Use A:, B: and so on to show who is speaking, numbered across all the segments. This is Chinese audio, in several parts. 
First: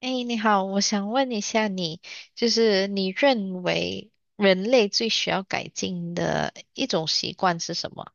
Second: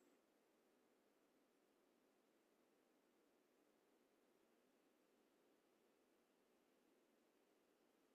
A: 哎，你好，我想问一下你，就是你认为人类最需要改进的一种习惯是什么？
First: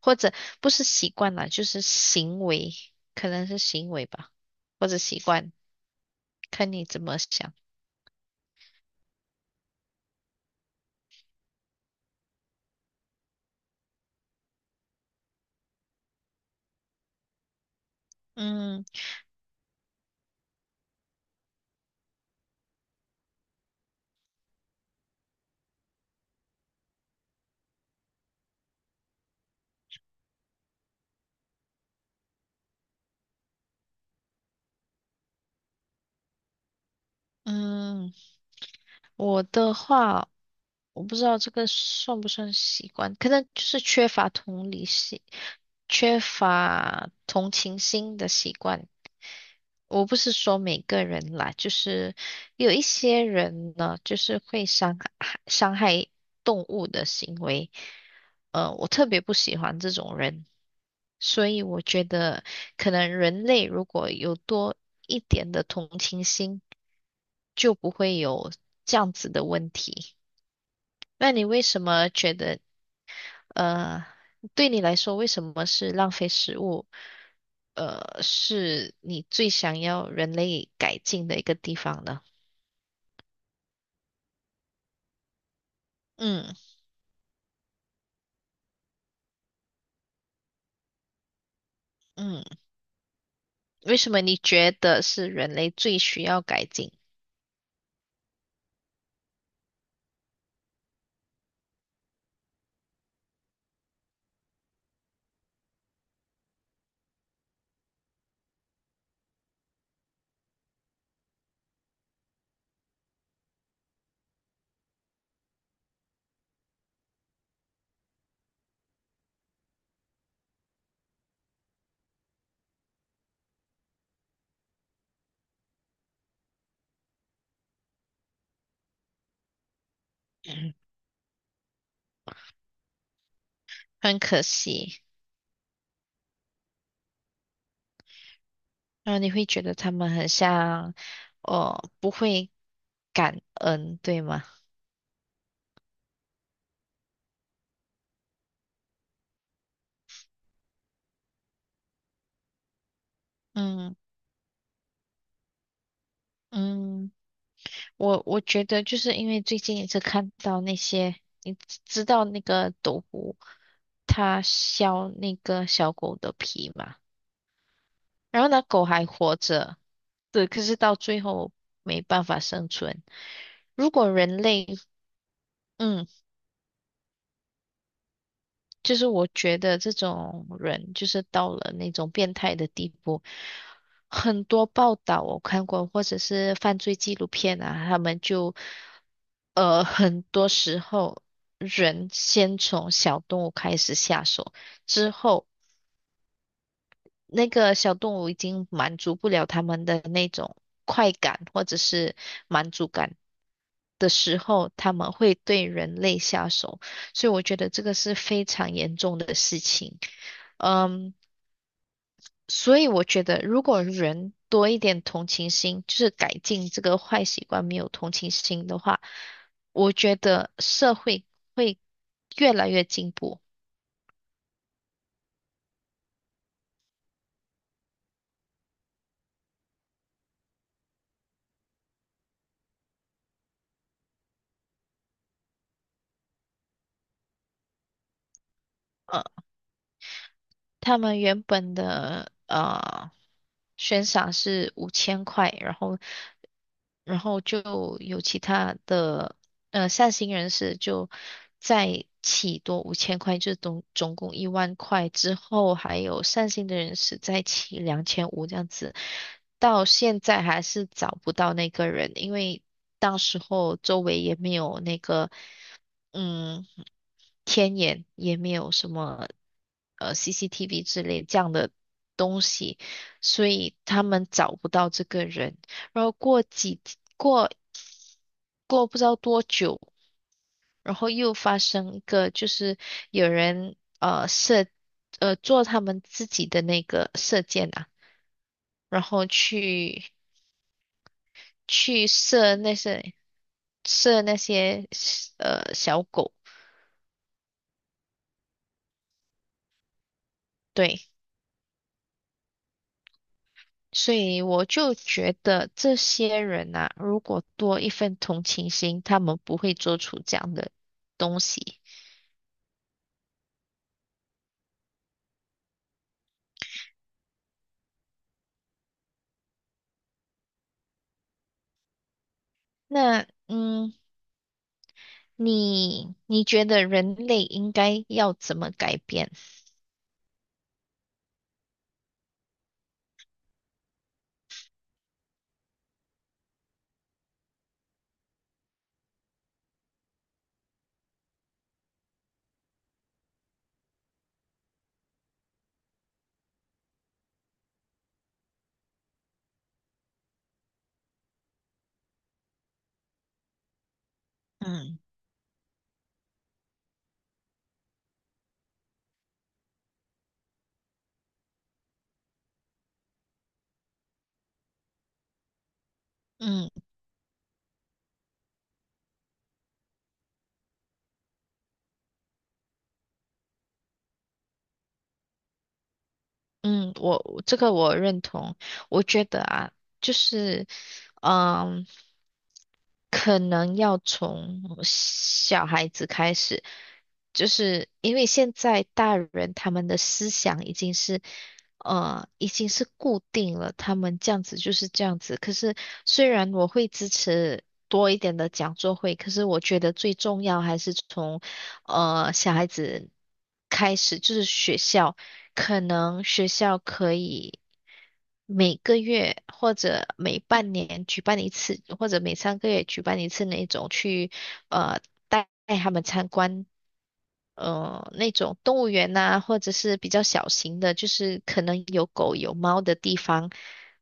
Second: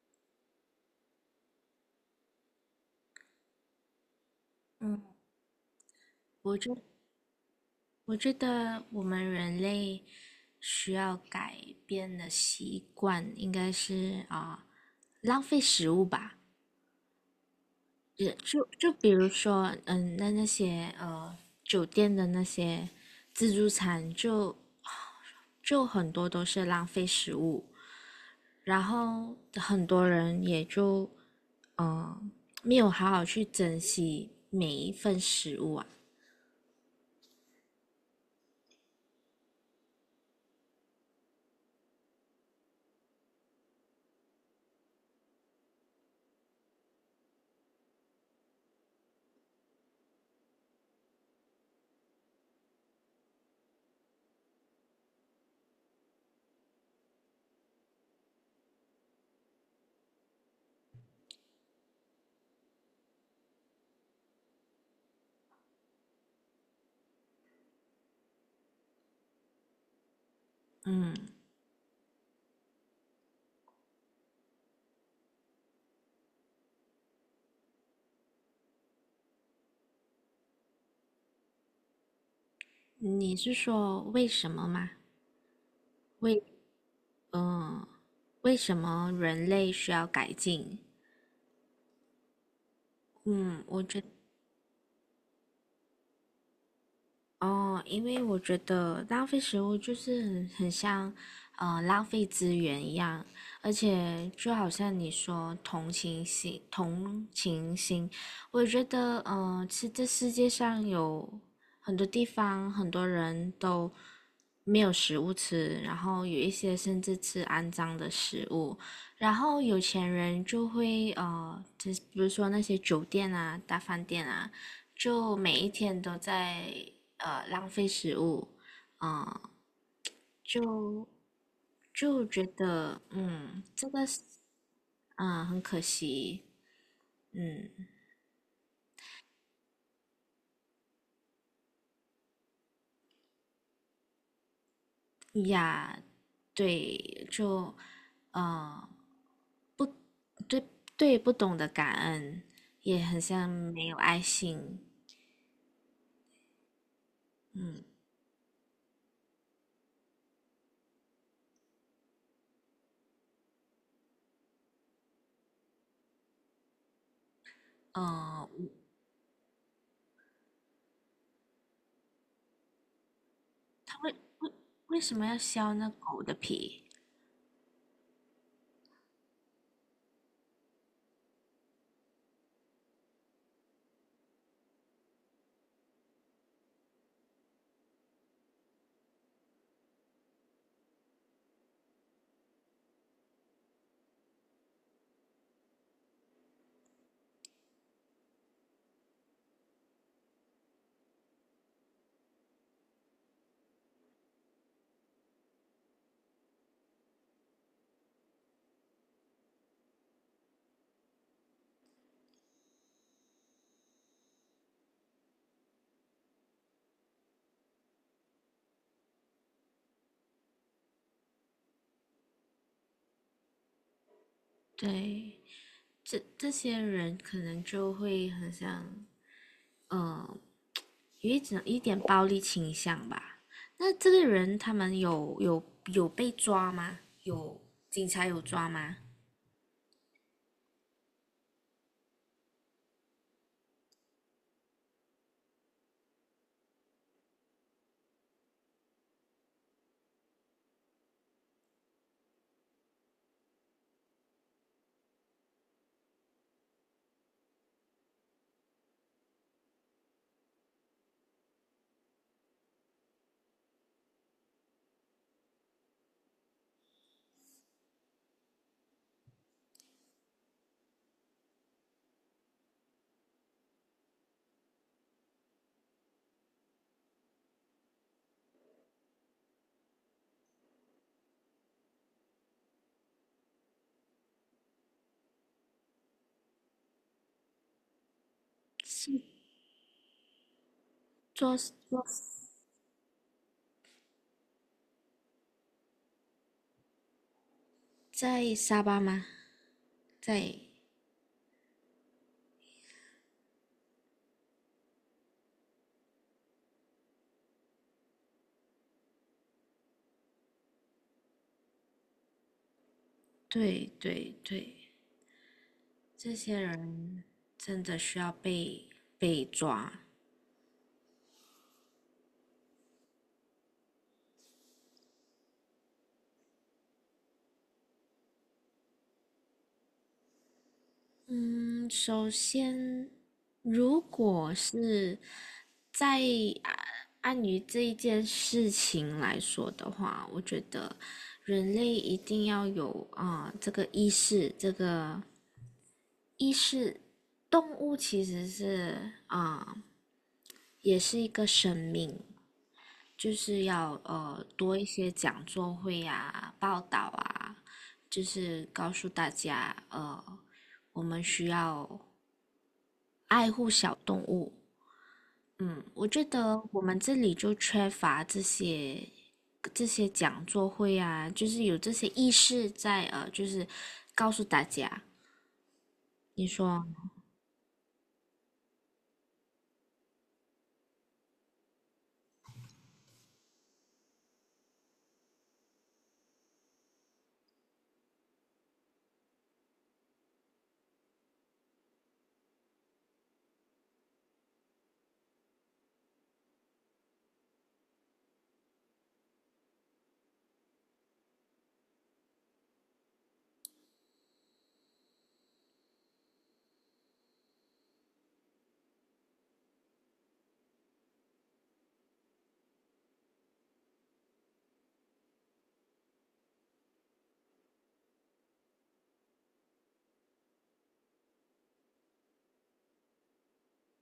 A: 或者不是习惯啦，就是行为，可能是行为吧，或者习惯，
B: 我觉
A: 看你怎么想。
B: 我觉得我们人类需要改变的习惯应该是浪费食物吧。也就
A: 嗯
B: 就比如说，那些酒店的那些自助餐就很多都是浪费食物，然后很多人也就嗯、呃没有好好去珍惜每一份食物啊。
A: 嗯，我的话，我不知道这个算不算习惯，可能就是缺乏同理心、缺乏同情心的习惯。我不是说每个人啦，就是有一些人呢，就是会伤害动物的行为，我特别不喜欢这种人，所以我觉得可能人类如果有多一点的同情心，就不会有这样子的问题。
B: 嗯，
A: 那你为什么觉得，呃，对你来说，为什么是浪费食物？是你最想要人类改进的一个地方呢？
B: 你是说为什么吗？为
A: 嗯
B: 嗯，为什么人类需要改进？
A: 嗯，
B: 嗯，我
A: 为
B: 觉
A: 什么你觉得是人类最需要改进？
B: 哦，因为我觉得浪费食物就是很像，浪费资源一样，而且就好像你说同情心，同情心，我觉得，是这世界上有很多地方，很多人都没有食物吃，然后有一些甚至吃肮脏的食物，然后有钱人就会，就是比如说那些酒店啊、大饭店啊。就每一天都在浪费食物，
A: 嗯
B: 就就觉得嗯，
A: 很可惜，
B: 嗯很可惜，嗯
A: 然后你会觉得他们很像，哦，不会感恩，对吗？
B: 呀，对，呃对对不懂得感恩，也很像没
A: 嗯
B: 有爱心，
A: 嗯，
B: 嗯
A: 我觉得就是因为最近一直看到那些，你知道那个斗篷，它削那个小狗的皮嘛？然
B: 呃，
A: 后那狗还活着，对，可是到最后没办法生存。如
B: 他
A: 果人
B: 为
A: 类，
B: 为什么要削那
A: 嗯，
B: 狗的皮？
A: 就是我觉得这种人就是到了那种变态的地步，很多报道我看过，或者是犯罪纪录片啊，他们就，很多时候人先从小动物开始下手，之后。那个小动物已经满足不了他们的那种快感或者是满足感的时候，他们会对人类下手，所以我觉得这个是非常严重的事情。嗯，所以我觉得如果人多一点同情心，就是改进这个坏习惯，没有同情心的话，我觉得社会会越来越进步。
B: 对，这这些人可能就会很像嗯。呃有一点暴力倾向吧。那这个人他们有被抓吗？有警察有抓吗？
A: 他们原本的悬赏是五千块，然后就有其他的善心人士就再起多五千块，就总共10000块之后，还有善心的人士再起2500这样子，到现在还是找不到那个人，因为当时候周围也没有那个嗯。天眼，也没有什么CCTV 之类这样的东西，所以他们找不到这个人。然后过几过过不知道多久，然后又发生一个，就是有人呃射呃做他们自己的那个射箭啊，然后
B: 是抓抓
A: 去射那些射那些小狗，
B: 在沙巴吗？在
A: 对。所以我就觉得这些人呐、如果多一份同情心，他们不会做出这样的东西。
B: 对对对，这些人真的需要被抓。
A: 那嗯，你觉得人类应该要怎么改变？
B: 嗯，首先，如果是在啊按于这一件事情来说的话，我觉得人类一定要有这个意识，这个意识。动物其实是也是一个生命，就是要多一
A: 嗯。
B: 些讲座会啊、报道啊，就是告诉大家我们需要爱护小动物，嗯，我觉得
A: 嗯。
B: 我们这里就缺乏这些讲座会啊，就是有这些意识在，就是告诉大家，你说
A: 嗯，我这个我认同，我觉得啊，就是嗯。可能要从小孩子开始，就是因为现在大人他们的思想已经是，已经是固定了，他们这样子就是这样子。可是虽然我会支持多一点的讲座会，可是我觉得最重要还是从，小孩子开始，就是学校。可能学校可以每个月或者每半年举办一次，或者每三个月举办一次那种去呃带他们参观那种动物园呐、或者是比较小型的，就是可能有狗有猫的地方，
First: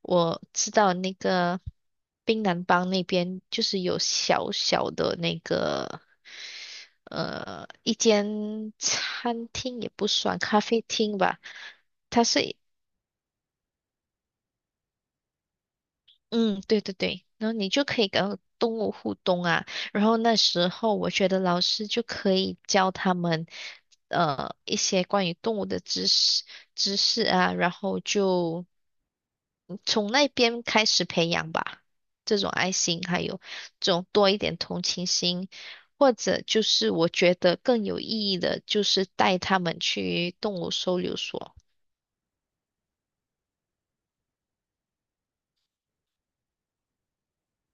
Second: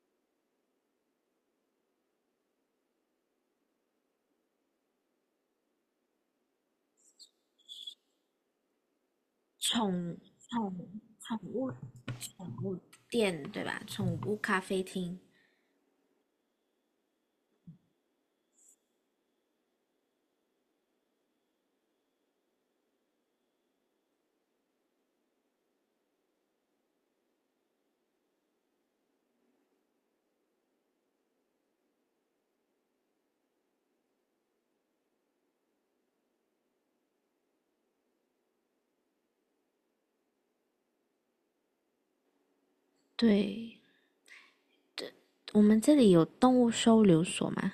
A: 我知道那个槟榔帮那边就是有小小的那个一间餐厅也不
B: 宠
A: 算
B: 宠
A: 咖啡厅
B: 宠
A: 吧，
B: 物
A: 它是
B: 店对吧？宠物咖啡厅，
A: 嗯，对对对，然后你就可以跟动物互动啊。然后那时候我觉得老师就可以教他们一些关于动物的知识啊，然后就从那边开始培养吧，这种爱心，还有这种多一点同情心，或者就是我觉得更有意义的，就是带他们去动物收留所，
B: 对，我们这里有动物收留所嘛，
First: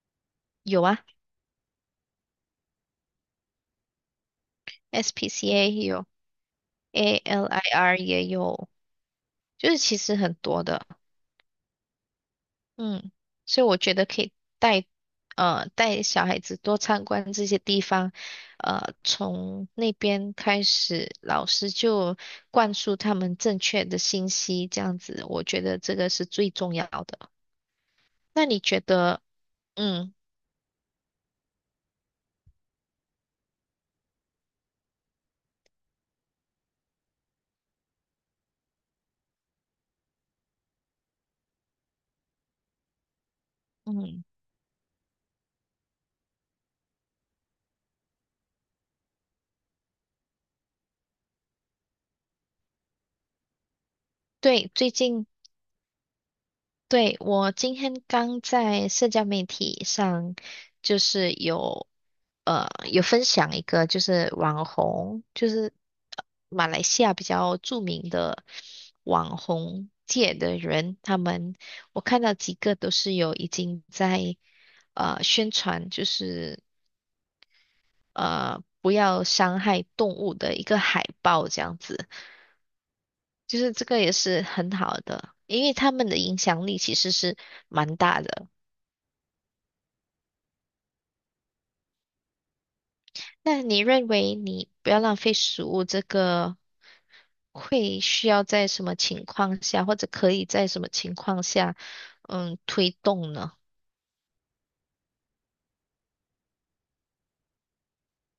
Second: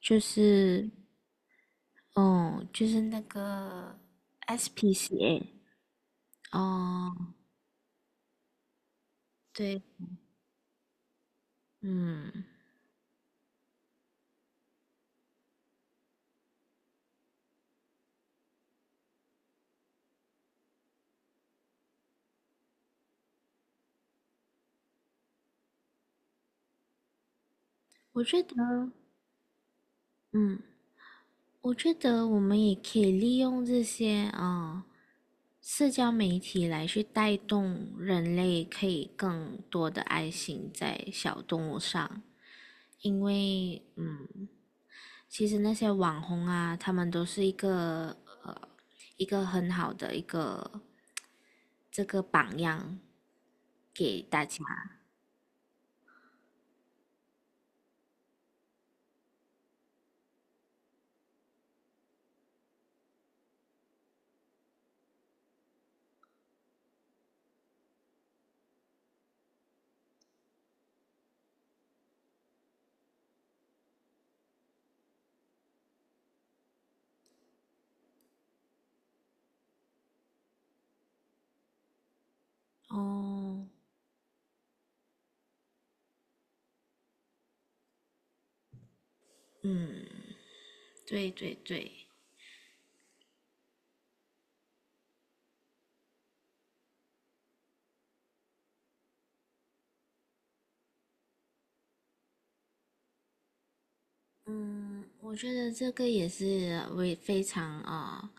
B: 就
A: 有
B: 是
A: 啊
B: 哦，就是那个 SPCA。
A: ，SPCA 也有
B: 哦，
A: ，ALIR 也有。就是
B: 对，
A: 其实很多的，
B: 嗯，
A: 嗯，所以我觉得可以带带小孩子多参观这些地方，从那边开始，老师就灌输他们正确的信息，这样子，我觉得这个是最重要的。
B: 我觉
A: 那
B: 得，
A: 你觉得，嗯
B: 嗯，我觉得我们也可以利用这些社交媒体来去带动人类可以更多的爱心在小动物上，因为
A: 嗯，
B: 嗯，其实那些网红啊，他们都是一个呃一个很好的一个这个榜样给大家。
A: 对，最近。对，我今天刚在社交媒体上，就是有呃有分享一个，就是网红，就是呃马来西亚比较著名的网红界的人，他们我看到几个都是有已经在宣传，就是不要伤害动物的一个海报这样子。就
B: 哦，
A: 是这个也是很好的，因为他们的影响力其实是蛮大的。
B: 嗯，对对对。
A: 那你认为你不要浪费食物这个会需要在什么情况下，或者可以在什么情况下，嗯，推动呢？
B: 嗯，我觉得这个也是为非常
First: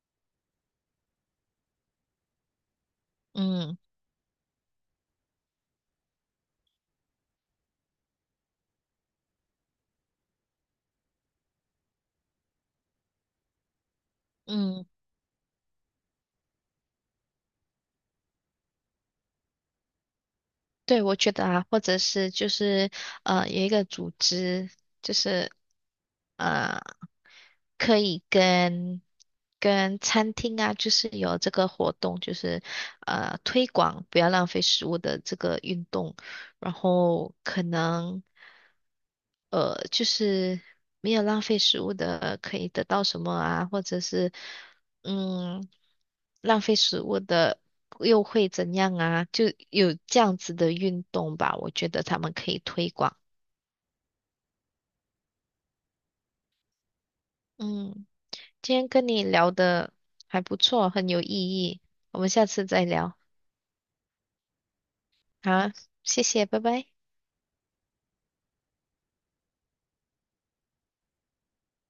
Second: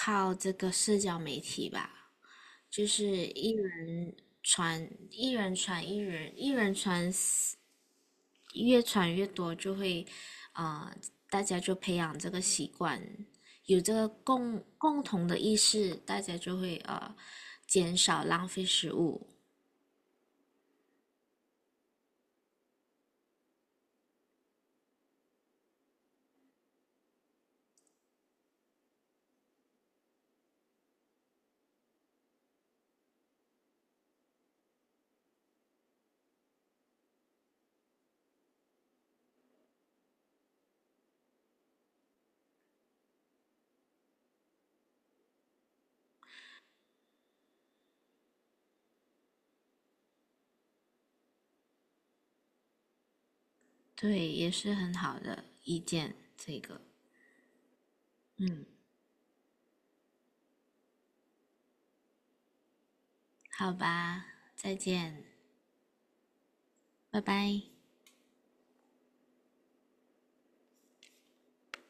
B: 靠这个社交媒体吧，就是
A: 嗯
B: 一人，一人传十越传越多，就会啊、呃大家就培养这个习惯，有这个
A: 嗯，
B: 共同的意识，大家就会减少浪费食物，
A: 对，我觉得啊，或者是就是有一个组织，就是呃可以跟餐厅啊，就是有这个活动，就是推广不要浪费食物的这个运动，然后可能就是没有浪费食物的可以得到什么啊，或者是嗯浪费食物的又会怎样啊？就有这样子的运动吧，我觉得他们可以推广。
B: 对，也是很好的意见，这个，
A: 嗯，
B: 嗯，
A: 今天跟你聊的还不错，很有意义，我们下次再聊。
B: 好吧，再见，
A: 好，谢谢，拜拜。
B: 拜拜。